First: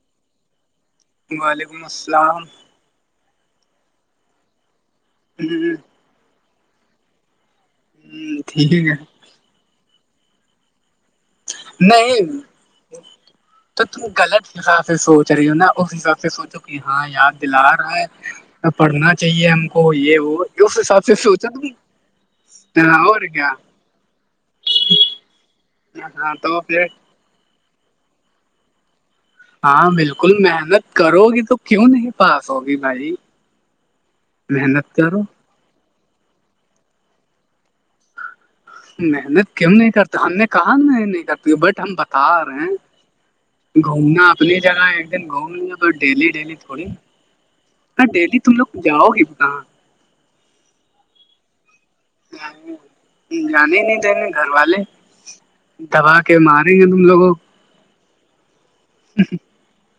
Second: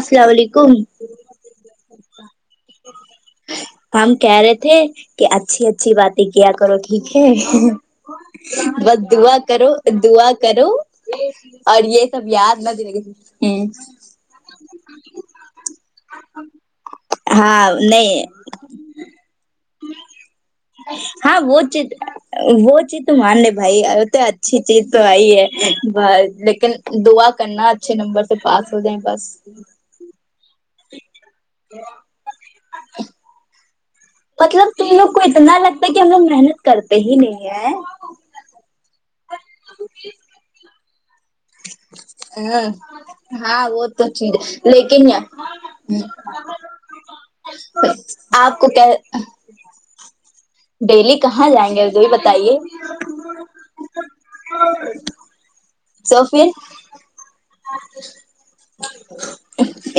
السلام علیکم وعلیکم السلام ہم کہہ رہے تھے کہ اچھی اچھی بات کیا کرو ٹھیک ہے ٹھیک ہے بس دوعا کرو دوعا کرو اور یہ نہیں سب یاد نہ رگے [unintelligible] تو تم غلط حساب سے سوچ رہی ہو نا اس حساب سے سوچو کہ ہاں یاد دلا ہاں رہا نہیں ہے پڑھنا چاہیے ہم کو یہ وہ اس حساب سے ہاں سوچا وہ نا چیز وہ چیز تو مان لے بھائی [unintelligible] اچھی چیز تو آئی ہے ہاں بس تو لیکن پھر دعا کرنا اچھے نمبر سے پاس ہو جائے بس ہاں بالکل محنت کرو گی تو کیوں نہیں پاس ہوگی بھائی مطلب تم محنت لوگ کو کرو اتنا لگتا ہے کہ ہم لوگ محنت کرتے ہی نہیں ہیں محنت کیوں نہیں کرتے ہم نے کہا ن محنت نہیں کرتی بٹ ہم بتا رہے ہاں ہاں، ہیں وہ تو گھومنا چیز اپنی جگہ لیکن ایک دن گھومنی ڈیلی ڈیلی تھوڑی ہاں ڈیلی آپ تم کو لوگ کیا جاؤ گے کہاں ڈیلی کہاں جائیں گے یہ بتائیے جانے ہی نہیں دینگے گھر والے دبا کے مارے گئی ہیں تم لوگوں ا [unintelligible] [unintelligible]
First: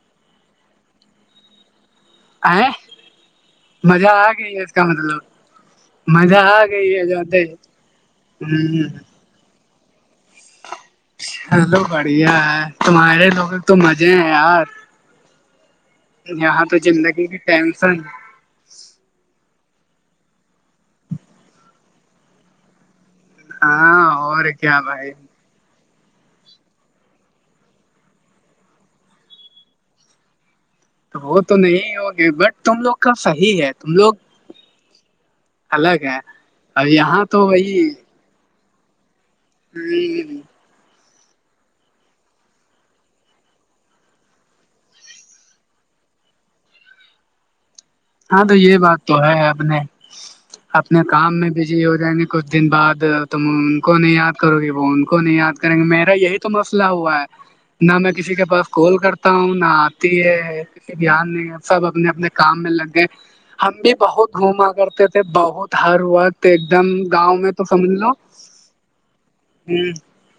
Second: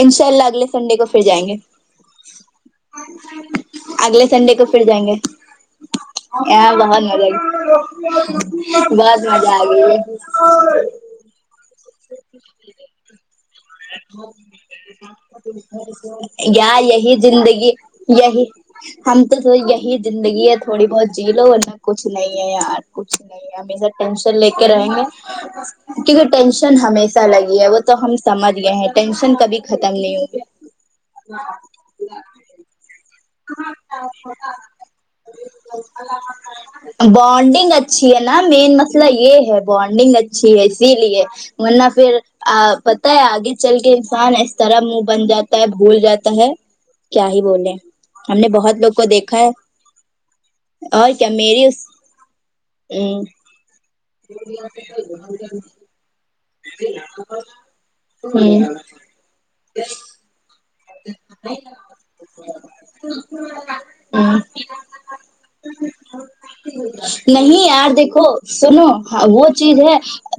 انشاء اللہ اگلے سنڈے کو پھر جائیں گے آئ مزہ اگلے آ گئی سنڈے ہے کو اس کا پھر جائیں گے مطلب مزہ آ گئی بہت ہے مزہ جاتے ہ [unintelligible] مزہ آگئے [unintelligible] چلو بڑھیا ہے تمارے لوگ تو مزے ہیں یار یہاں یا تو یہی کی زندگی ٹینشن یہی ہم تو یہی زندگی ہے تھوڑی بہت جی لو ورنہ کچھ نہیں ہے یار باقی سب ہاں ٹینشن لے اور کے کیا رہیں گے بھائی کیونکہ ٹینشن ہمیشہ لگی ہے وہ تو ہم سمجھ گئے ہیں ٹینشن کبھی ختم نہیں ہوگی تو وہ تو نہیں ہوگے بٹ تم لوگ کا صحیح ہے تم لوگ الگ ہے اور یہاں تو بائنڈنگ وہی اچھی ہے نا مین مسئلہ یہ ہے بانڈنگ ہ اچھی ہے اسی لیے ورنہ پھر آ پتا ہے آگے چل کے انسان اس طرح منہ بن جاتا ہے بھول جاتا ہے کیا ہی بولے ہم ہاں نے تو یہ بہت لوگ بات کو تو دیکھا ہے اپنے اپنے اور کیا کام میں میری بزی اس ہو جائیں گے کچھ دن بعد تم ان کو نہیں یاد کرو گی وہ ان کو نہیں یاد کرینگے میرا یہ تو مسئلہ ہوا ہے نہ میں کسی ہ کے پاس ہ کال کرتا ہوں نہ آتی ہے دھیان دیں سب اپنے اپنے کام میں لگے ہم بھی بہت ہ گھوما کرتے تھے بہت ہر وقت ایک دم گاؤں میں تو نہیں یار سمجھ لو دیکھو سنو وہ چیز ہ ہے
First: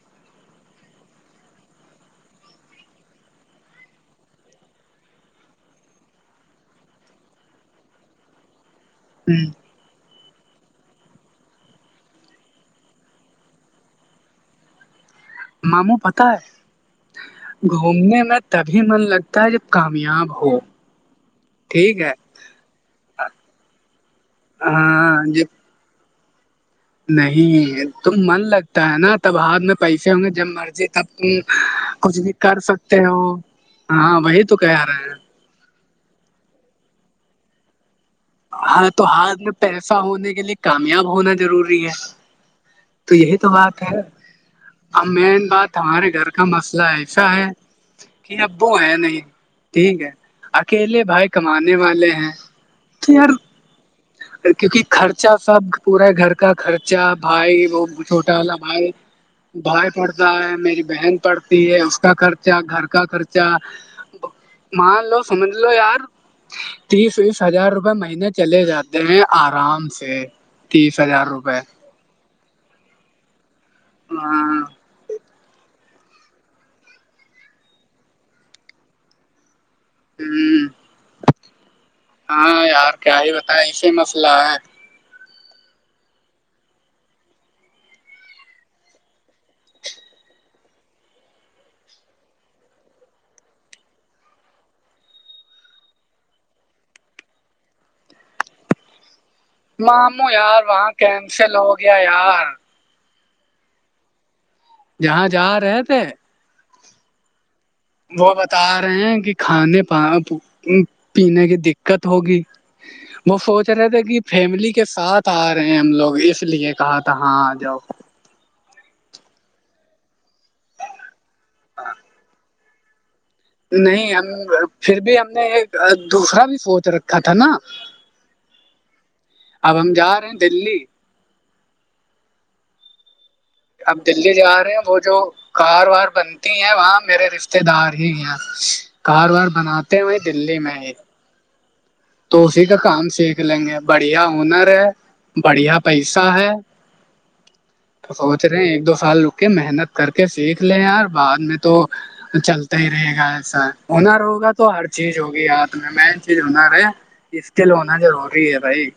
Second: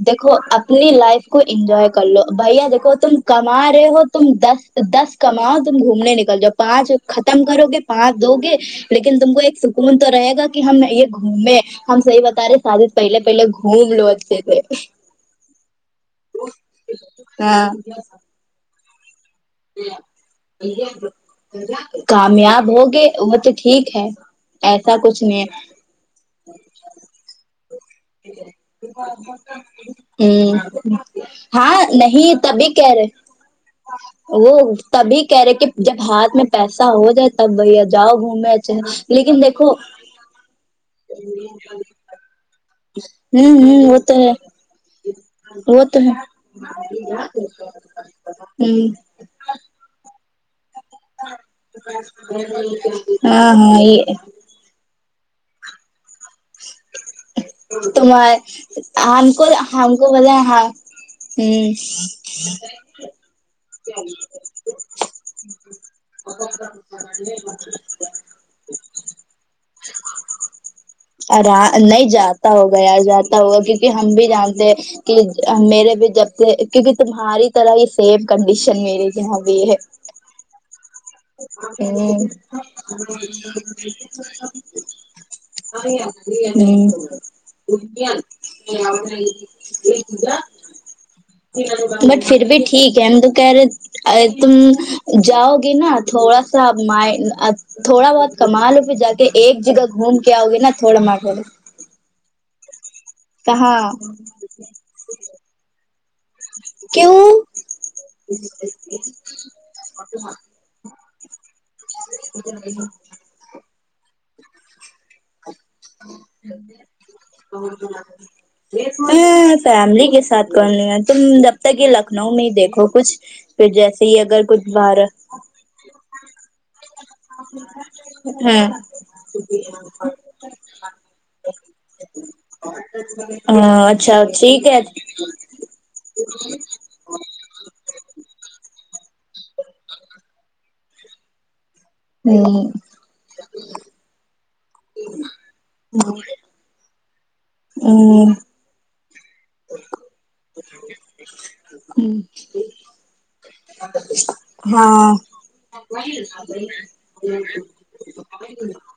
دیکھو اپنی لائف کو انجوائے کر لو بھیا دیکھو تم کما رہے ہو تم دس دس کماؤ تم گھومنے نکل جاؤ پانچ ختم کرو گے پانچ دو گے لیکن تم کو ہ ایک [unintelligible] ہم صحیح بتا رہے شادی پہلے پہلے گھوم لو اچھے سے ماموں پتا ہے ہاں گھومنے میں تبھی من لگتا ہے جب کامیاب ہو یہ ٹھیک ہے کامیاب ہوگے وہ تو ٹھیک ہے ایسا ہاں کچھ جب نہیں نہیں تو من لگتا ہے نا تب ہاتھ میں پیسے ہوں گے جب ہے مرضی ہ تب تو ہاں کچھ بھی نہیں کر تبھی کہہ سکتے رہے ہو ہاں وہی وہ تو کہہ رہے ہیں تبھی کہہ رہے کہ جب ہاتھ میں پیسہ ہو جائے تب بھیا جاؤ گھر ہاں تو ہاتھ میں پیسہ ہونے کے لیے کامیاب ہونا ضروری ہے تو یہی تو ہوں بات ہوں وہ ہے تو اب مین بات وہ تو ہمارے ہے گھر کا مسئلہ ایسا ہے کہ ابو ہوں ہے نہیں ٹھیک ہے اکیلے بھائی کمانے والے ہیں تو یار ہاں ہاں یہ کیونکہ خرچہ سب پورے گھر کا خرچہ بھائی وہ تمہار چھوٹا والا بھائی ہم کو بھائی ہم کو پڑھتا بولا ہے ہاں میری بہن پڑھتی ہوں ہے اس کا خرچہ گھر کا خرچہ مان لو سمجھ لو یار تیس ویس ہزار روپئے مہینے چلے جاتے گھر میں آرام سے تیس ہزار آرا روپئے نہیں جاتا ہوگا یار جاتا ہوگا کیونکہ ہم بھی ہاں جانتے ہیں کہ میرے بھی جب سے کیونکہ تمہاری طرح ہی سیم کنڈیشن میری یہاں بھی ہے ہ [inaudible] ہوں ہاں یار کیا ہی بتائیں ایسے مسئلہ ہے [unintelligible] [unintelligible] بٹ پھر بھی ٹھیک ہے ہم تو کہہ رہے تم جاؤ گے نا تھوڑا سا مائنڈ تھوڑا بہت کما لو گئے جا کے ایک جگہ گھوم کے آؤ گے نا تھوڑا م [unintelligible] کیا یار کہاں جہاں جہاں رہے تھے کیوں وہ بتا رہے ہیں کہ کھانے پینے کی دقت ہوگی [inaudible] وہ سوچ رہے تھے کہ فیملی کے ساتھ آ رہے ہیں ہم لوگ اس لیے کہا تھا ہاں آ جاؤ میں فیملی کے ساتھ کرنی ہے تم جب تک یہ لکھنؤ میں ہی دیکھو کچھ پھر جیسے نہیں ہی ہم اگر کچھ پھر باہر بھی ہم نے ایک دوسرا بھی سوچ رکھا تھا نا ہیں اب ہم جا رہے ہیں دلی ہاں اب اچھا دلی ٹھیک جا رہے ہے ہیں وہ جو کار وار بنتی ہیں وہاں میرے رشتے دار ہی ہیں کار وار بناتے وہی دللی میں ہی تو اسی کا کام سیکھ لیں گے بڑھیا ہونر ے بڑھیا پیسہ ہے تو سوچ ایک دو سال رک کے محنت کر کے سیکھ لے یار بعد میں تو چلتا ہی رہے گا ہونر وگا تو ہر ہاں چیز ہوگی ہاتھ میں مین چیز ہونر ہے اسکل ہونا ضروری ہے بھائی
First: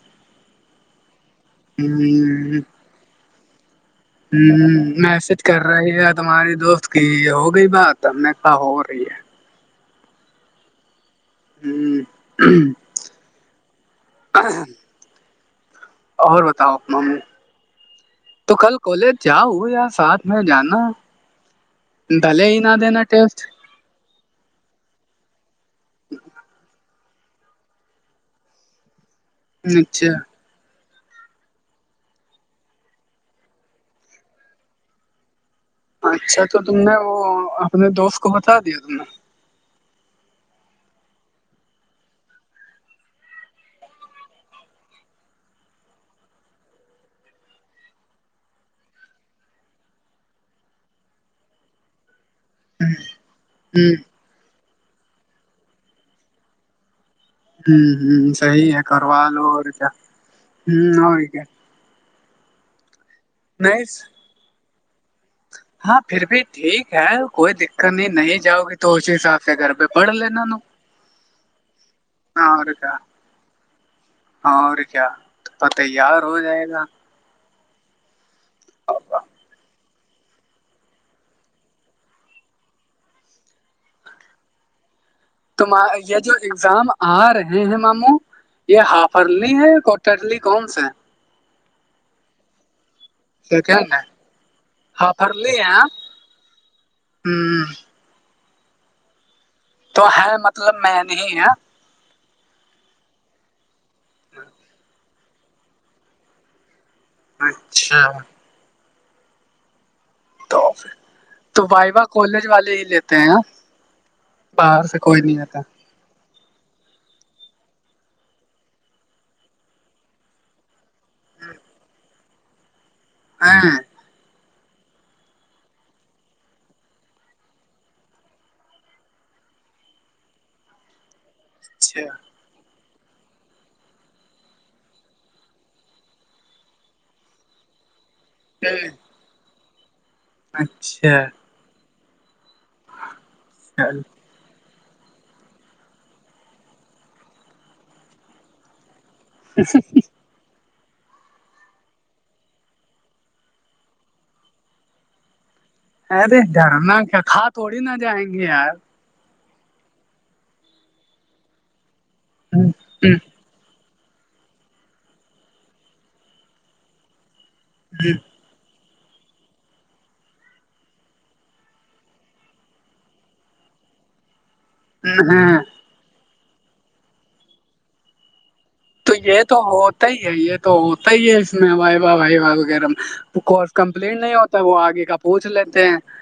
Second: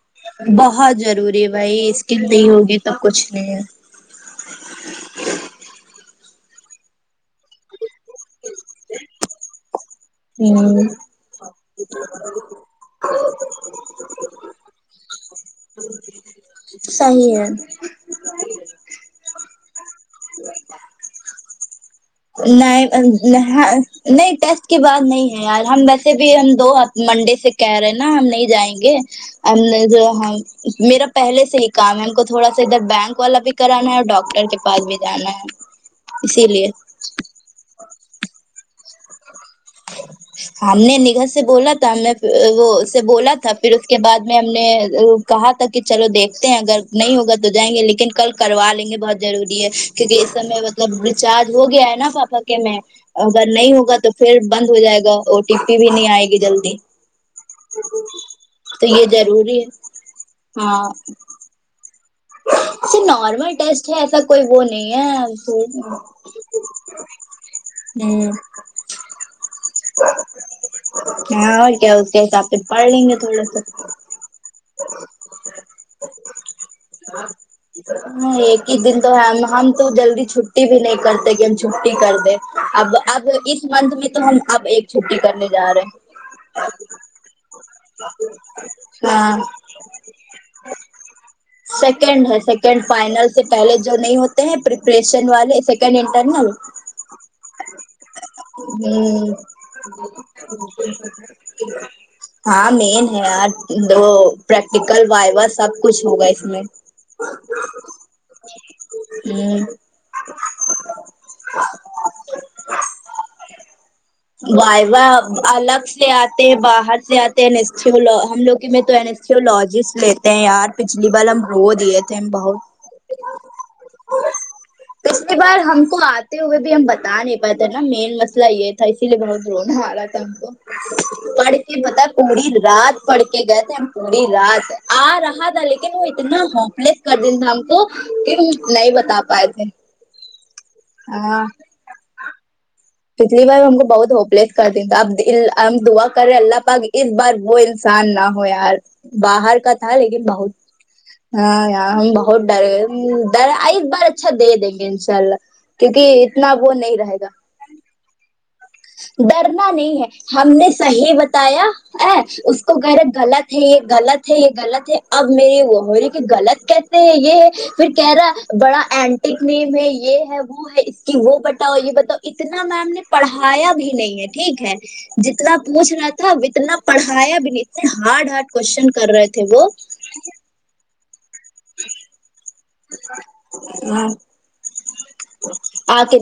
بہت ضروری بھائی اسکیل نہیں ہوں ہوگی سب کچھ نہیں ہے ہ میسج کر رہی ہے تمہاری دوست کی ہو گئی بات ا میں کہا ہو رہی ہے ہوں ہ اور بتاؤ اپنامی صحیح ہے تو کل کالج جاؤ یا ساتھ میں جانا بھلے ہی نہ نہیں دینا ٹیسٹ نہیں ٹیسٹ کی بات نہیں ہے یار ہم ویسے بھی ہم دوپ منڈے سے کہہ رہے ہیں نا ہم نہیں جائیں گے نے جو اچھا ہاں میرا پہلے سے ہی کام ہے ہم کو تھوڑا سا ادھر بینک والا بھی کرانا ہے اور ڈاکٹر کے پاس بھی جانا ہے اچھا اسی تو لیے تم نے وہ اپنے دوست کو بتا دیا تم نے ھم ہم نے نگہ سے بولا تھا ہم نے وہ سے بولا تھا پھر اس کے بعد میں ہم نے کہا تھا کہ چلو دیکھتے ہیں اگر نہیں ہوگا تو جائیں گے لیکن کل کروا لیں گے بہت ضروری ہے کیکہ اس سمے مطلب ریچارج ہو گیا ہے نا پاپا میں اگر نہیں ہ ہوگا تو پھر بند ہو جائے گا او ٹی پی بھی نہیں آئے گی جلدی ہ ہ صحیح ہے تو یہ کروا لو ضروری اور ہے کیا ہاں ہ اور کیا ا نارمل نہیں ٹیسٹ ہے ایسا کوئی وہ نہیں ہے ہاں پھر بھی ٹھیک ہے کوئی دقت نہیں ہ نہیں جاؤ گی تو اسی حساب سے گھر پہ پڑھ لینا ہاں اور کیا اس کے حساب نا پھر اور پڑھ کیا لیں گے تھوڑا سا اور کیا پ تیار ہو جائے گا ہاں ایک ہی دن تو ہے ہم تو جلدی چھٹی بھی نہیں کرتے کہ ہم چھٹی کر دیں اب اب اس منتھ میں تو ہم اب ایک چھٹی کرنے ت جا رہے ہیں یہ جو ایگزام آ رہے ہیں ماموں یہ ہاں ہافرلی ہے کوٹرلی کون سا ہے سیکنڈ ہے سیکنڈ فائنل پہلے سیکنڈ جو ہے نہیں ہوتے ہیں پپریشن ہافرلی والے ہے سیکنڈ انٹرنل ہوں ہ تو ہے مطلب میں نہیں ہے ہاں مین ہے یار دو پریکٹیکل وائوا سب کچھ ہوگا اس میں اچھا ہوں تو تو وائوا کالج والے ہی لیتے ہیں وائے باہر و سے کوئی ال نہیں آتا الگ سے آتے باہر سے آتے ہیں ہم لوگ میں تو انسٹیولوجسٹ لیتے یار پچھلی بار ہم ہو دیے تھے بہت ہاں ا پچلی بار ہم کو آتے ہوئے بھی ہم بتا نہیں پاتے نا مین مسئلہ یہ تھا اس ب دون ہوا کو پڑکے اچھا بتا کوڑی رات پڑھ کے گئے تھے ہم پوری رات آ رہا تھا لیکن وہ اتنا ہوپلیس کر دین تھا ہم کو نہیں بتا پائے تھے اچھا پچھلیار ہم کو چل بہت ہوپ لیس کر د اب ہم دعا کر رہے اللہ پ اس بار وہ انسان نہ ہو یار باہر کا تھا لیکن بہت ہاں یار ہم بہت ڈر گئے ڈ ایک بار اچھا دے دیں گے انشاء اللہ کیونکہ ارے اتنا وہ نہیں ڈرنا رہے کیا گا کھا تھوڑی نہ جائیں گے یار ڈرنا نہیں ہے ہم نے صحیح بتایا ا اس کو گھر ہ غلط یہ غلط ہے یہ غلط ہے اب میری وہہوری کی غلط کہتے ہیں یہ پھر کہہ ہ رہا ہے بڑا این نم ہے یہ ہے وہ ہے اس کی وہ بتاؤ یہ بتاؤ اتنا میم نے پڑھا آیا بھی نہیں ہے ٹھیک ہے ہ جتنا ہاں پوچ رہا تھا اتنا پڑھیا اب نہیں اتنے ہارڈ ہارڈ کوشچن تو کر رہے یہ تھے تو وہ ہوتا ہی ہے یہ تو ہوتا ہی ہے اس میں وائی باہ وھائی باہ کس کمپلیٹ نہیں ہوتا وہ آگے کا پوچھ لیتے ہیں آ کے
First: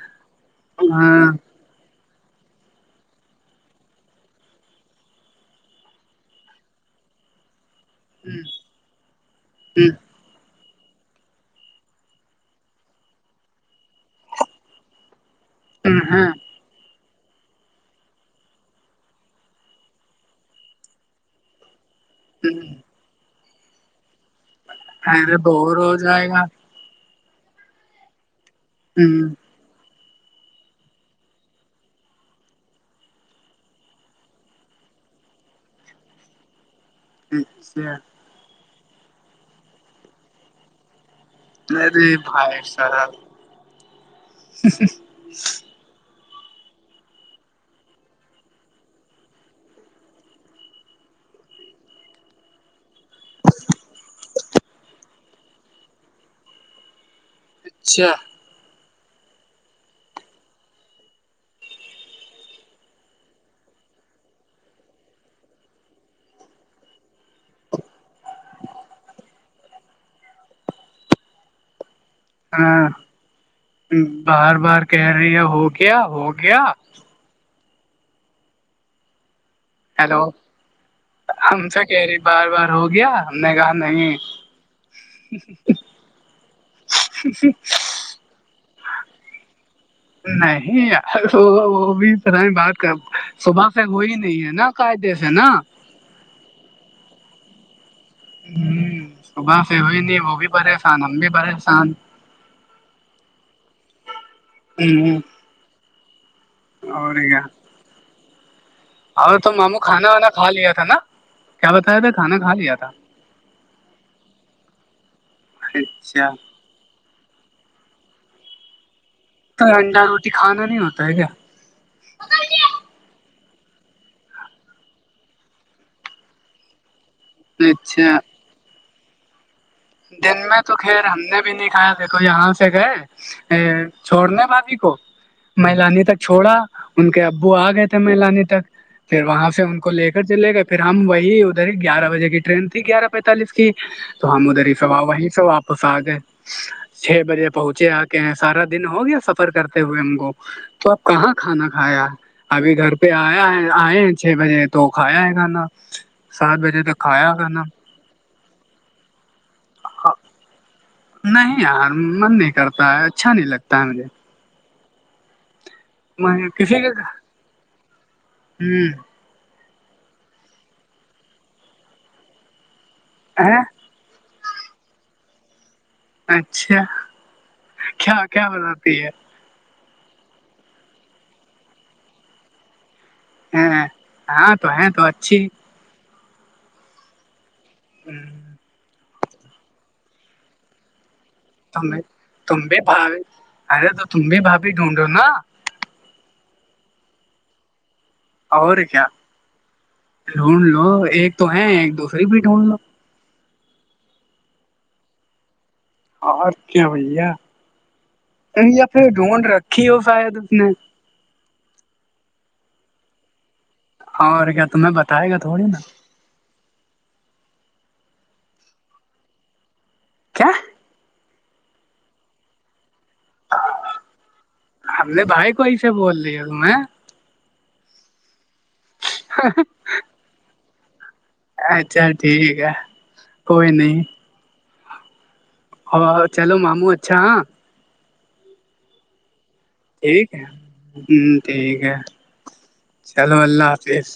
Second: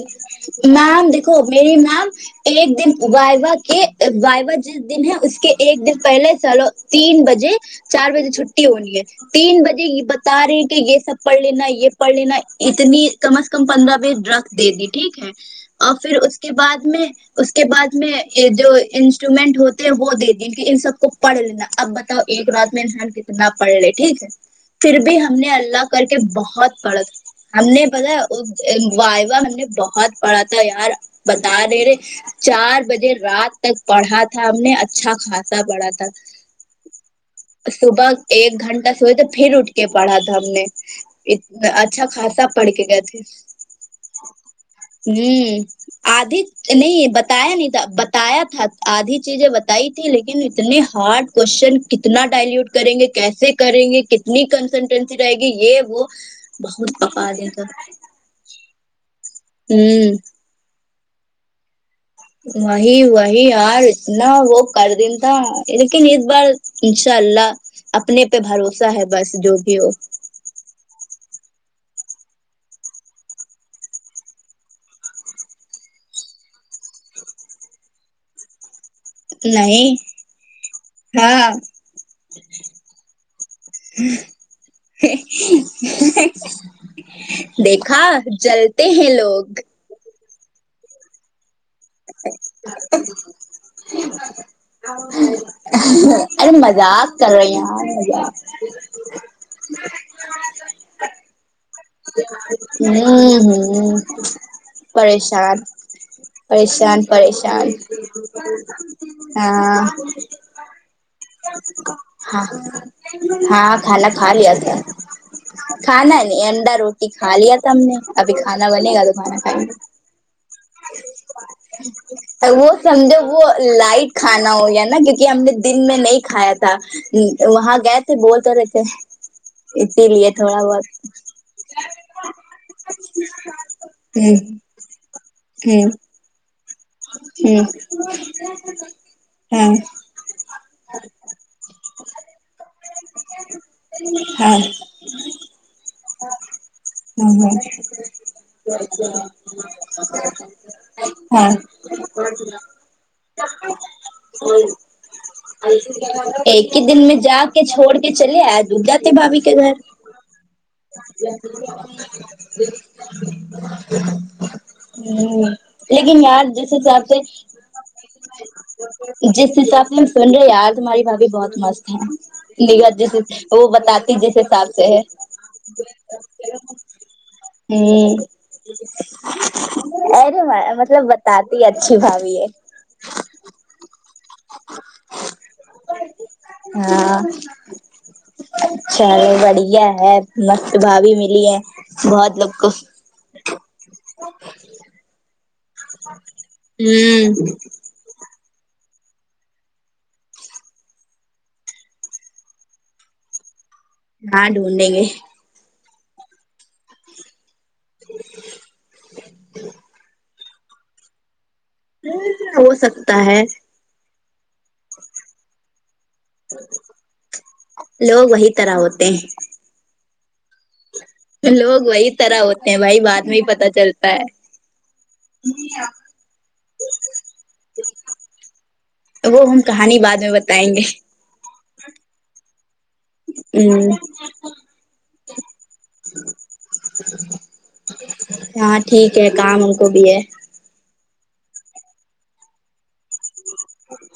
میم ہ دیکھو میری نام ایک دن وائوا کے وائوا جس دن ہے اس کے ایک دن پہلے چلو تین بجے چار بجے ہوں، چھٹی ہونی ہے تین بجے یہ ہوں، بتا رہے ہیں کہ یہ سب پڑھ لینا یہ پڑھ لینا اتنی کم از کم پندرہ بیس ڈرگس دے دی ٹھیک ہے اور پھر ہوں، اس کے بعد میں اس کے بعد میں جو انسٹرومنٹ ہوتے ہیں وہ دے دی ان سب کو پڑھ لینا اب ب ایک ہوں۔ رات میں انسان کتنا پڑھ لے ٹھیک ہے پھر بھی ہم ارے نے بور اللہ ہو کر کے جائے گا بہت پڑ ہم نے بت ہوں، وائوا ہم نے بہت پڑا تھا یار بتا رہے رہے چار بجے رات تک پڑھا تھا ہم نے اچھا خاصا پڑھا تھا اچھا۔ صبح ایک گھنٹہ صبح تو پھر اٹھ کے پڑھا تھا ہم نے انا اچھا ارے خاصا بھائی پڑھ کے گئے صاحب تھے ہ ادھ نہیں بتایا نہیں تھا بتایا تھا آدھی چیزیں بتائی تھی لیکن اتنے ہارڈ کوشچن کتنا ڈائلوٹ کریں گے کیسے کریں گے کتنی کنسلٹنسی رہے گی یہ وہ بہت پکا دیں تو اچھا ہوں وہی وہی یار اتنا وہ کر دین لیکن اس بار انشاء اللہ اپنے پہ بھروسہ ہے بس جو بھی ہو ہاں بار بار کہہ رہی ہے ہو گیا ہو گیا نہیں ہیلو ہاں ہم سے کہہ رہی بار بار ہو گیا ہم نے کہا نہیں دیکھا جلتے ہیں لوگ نہیں آ س وہ بھی ف بات کر صبح سے وہئی نہیں ہے نا قعدے سے نا ارے مذاق کر رہے یار مذاق ہ صبح سے ہوئی نہیں وہ بھی پریشان ہم بھی پریشان ہ ہ ہ پریشان پریشان پریشان ا تو ماموں ہاں کھانا وانا کا لیا تھا نا کیا بتایا تھا کھانا کھا لیا تھا ہاں ہاں کھانا کھا لیا تھا کھانا اچھا نہیں انڈا روٹی کھا لیا تھا ہم نے ابھی کھانا بنے گا تو کھانا کھا ٹنڈا روٹی کھانا نہیں ہوتا ہے کیا [unintelligible] ا وہ سمجھو وہ لائٹ کھانا ہو یا نا کیونکہ ہم نے دن میں نہیں کھایا تھا وہاں گئے تھے اچھا بول ہو رہے تھے اسی لیے دن میں تھوڑا تو بہت خیر ہم نے بھی نہیں کھایا دیکھو یہاں سے گئے ا چھوڑنے بھابھی کو ہ مہلانی تک چھوڑا ان کے ہ ابو آ ہ گئے تھے مل آنے تک پھر وہاں سے ہاں ان کو لے کر چلے گا پھر ہم وہی ادھر گیارہ بجے کی ٹرین تھی گیارہ پینتالس کی تو ہم ہاں ادھر ہی سے وہیں سے واپس آ گئے چھ ہ بجے پہنچے آ کے سارا دن ہو گیا سب ر کرتے ہوئے ہم کو تو آپ کہاں ہاں کھانا کھایا ابھی گھر پہ آیا ہے آئے چھ بجے تو کھایا ہے کھانا سات ایک بجے ہی تک دن میں کھایا ہے جا کھانا کے چھوڑ کے چلے آ دب جاتے بھابھی کے گھر نہیں یار من نہیں کرتا ہے اچھا نہیں لگتا ہے مجھے ہوں لیکن یار میں جیسے کسی کے چاہتے جس حساب سے ہم سن رہے ہیں یار تہاری بھابھی بہت مست ہے نگ جس ہ وہ بتات جیس حساب سے ہے اچھا ہ کیا کیا بتاتی ہے ارے مطلب بتاتی اچھی بھاابھی ہے ہاں ہاں تو ہ تو اچھی ہاں چل بڑھیا ہے مست بھا بھیی ملی ہے بہت لوگ تم کو بھی بھاب ارے تو تم بھی بھاابی ڈھونڈو نا ہوں اور کیا ڈھونڈ لو ایک تو ہے ایک دوسریے بھی ڈھونڈ لو ہاں ڈھونڈیں گے اور کیا بھیا بیا پھر ڈھونڈ رکھی ہو شاید اس نے ہو سکتا ہے اور کیا تمہیں بتائے گا تھوڑی نا لوگ وہی طرح ہوتے ہیں کیا لوگ وہی طرح ہوتے ہیں بائی بعد میں ہی پتا چلتا ہے ہم نے بھائی کوئی سے بول رہی ہے تمہیں وہ ہم کہانی بعد میں بتائیں گے اچھا ٹھیک ہے ہوں ہاں چلو ماموں اچھا ہاں ہاں ٹھیک ہے کام کو بھی ٹھیک ہے ہ ٹھیک ہے چلو اللہ حافظ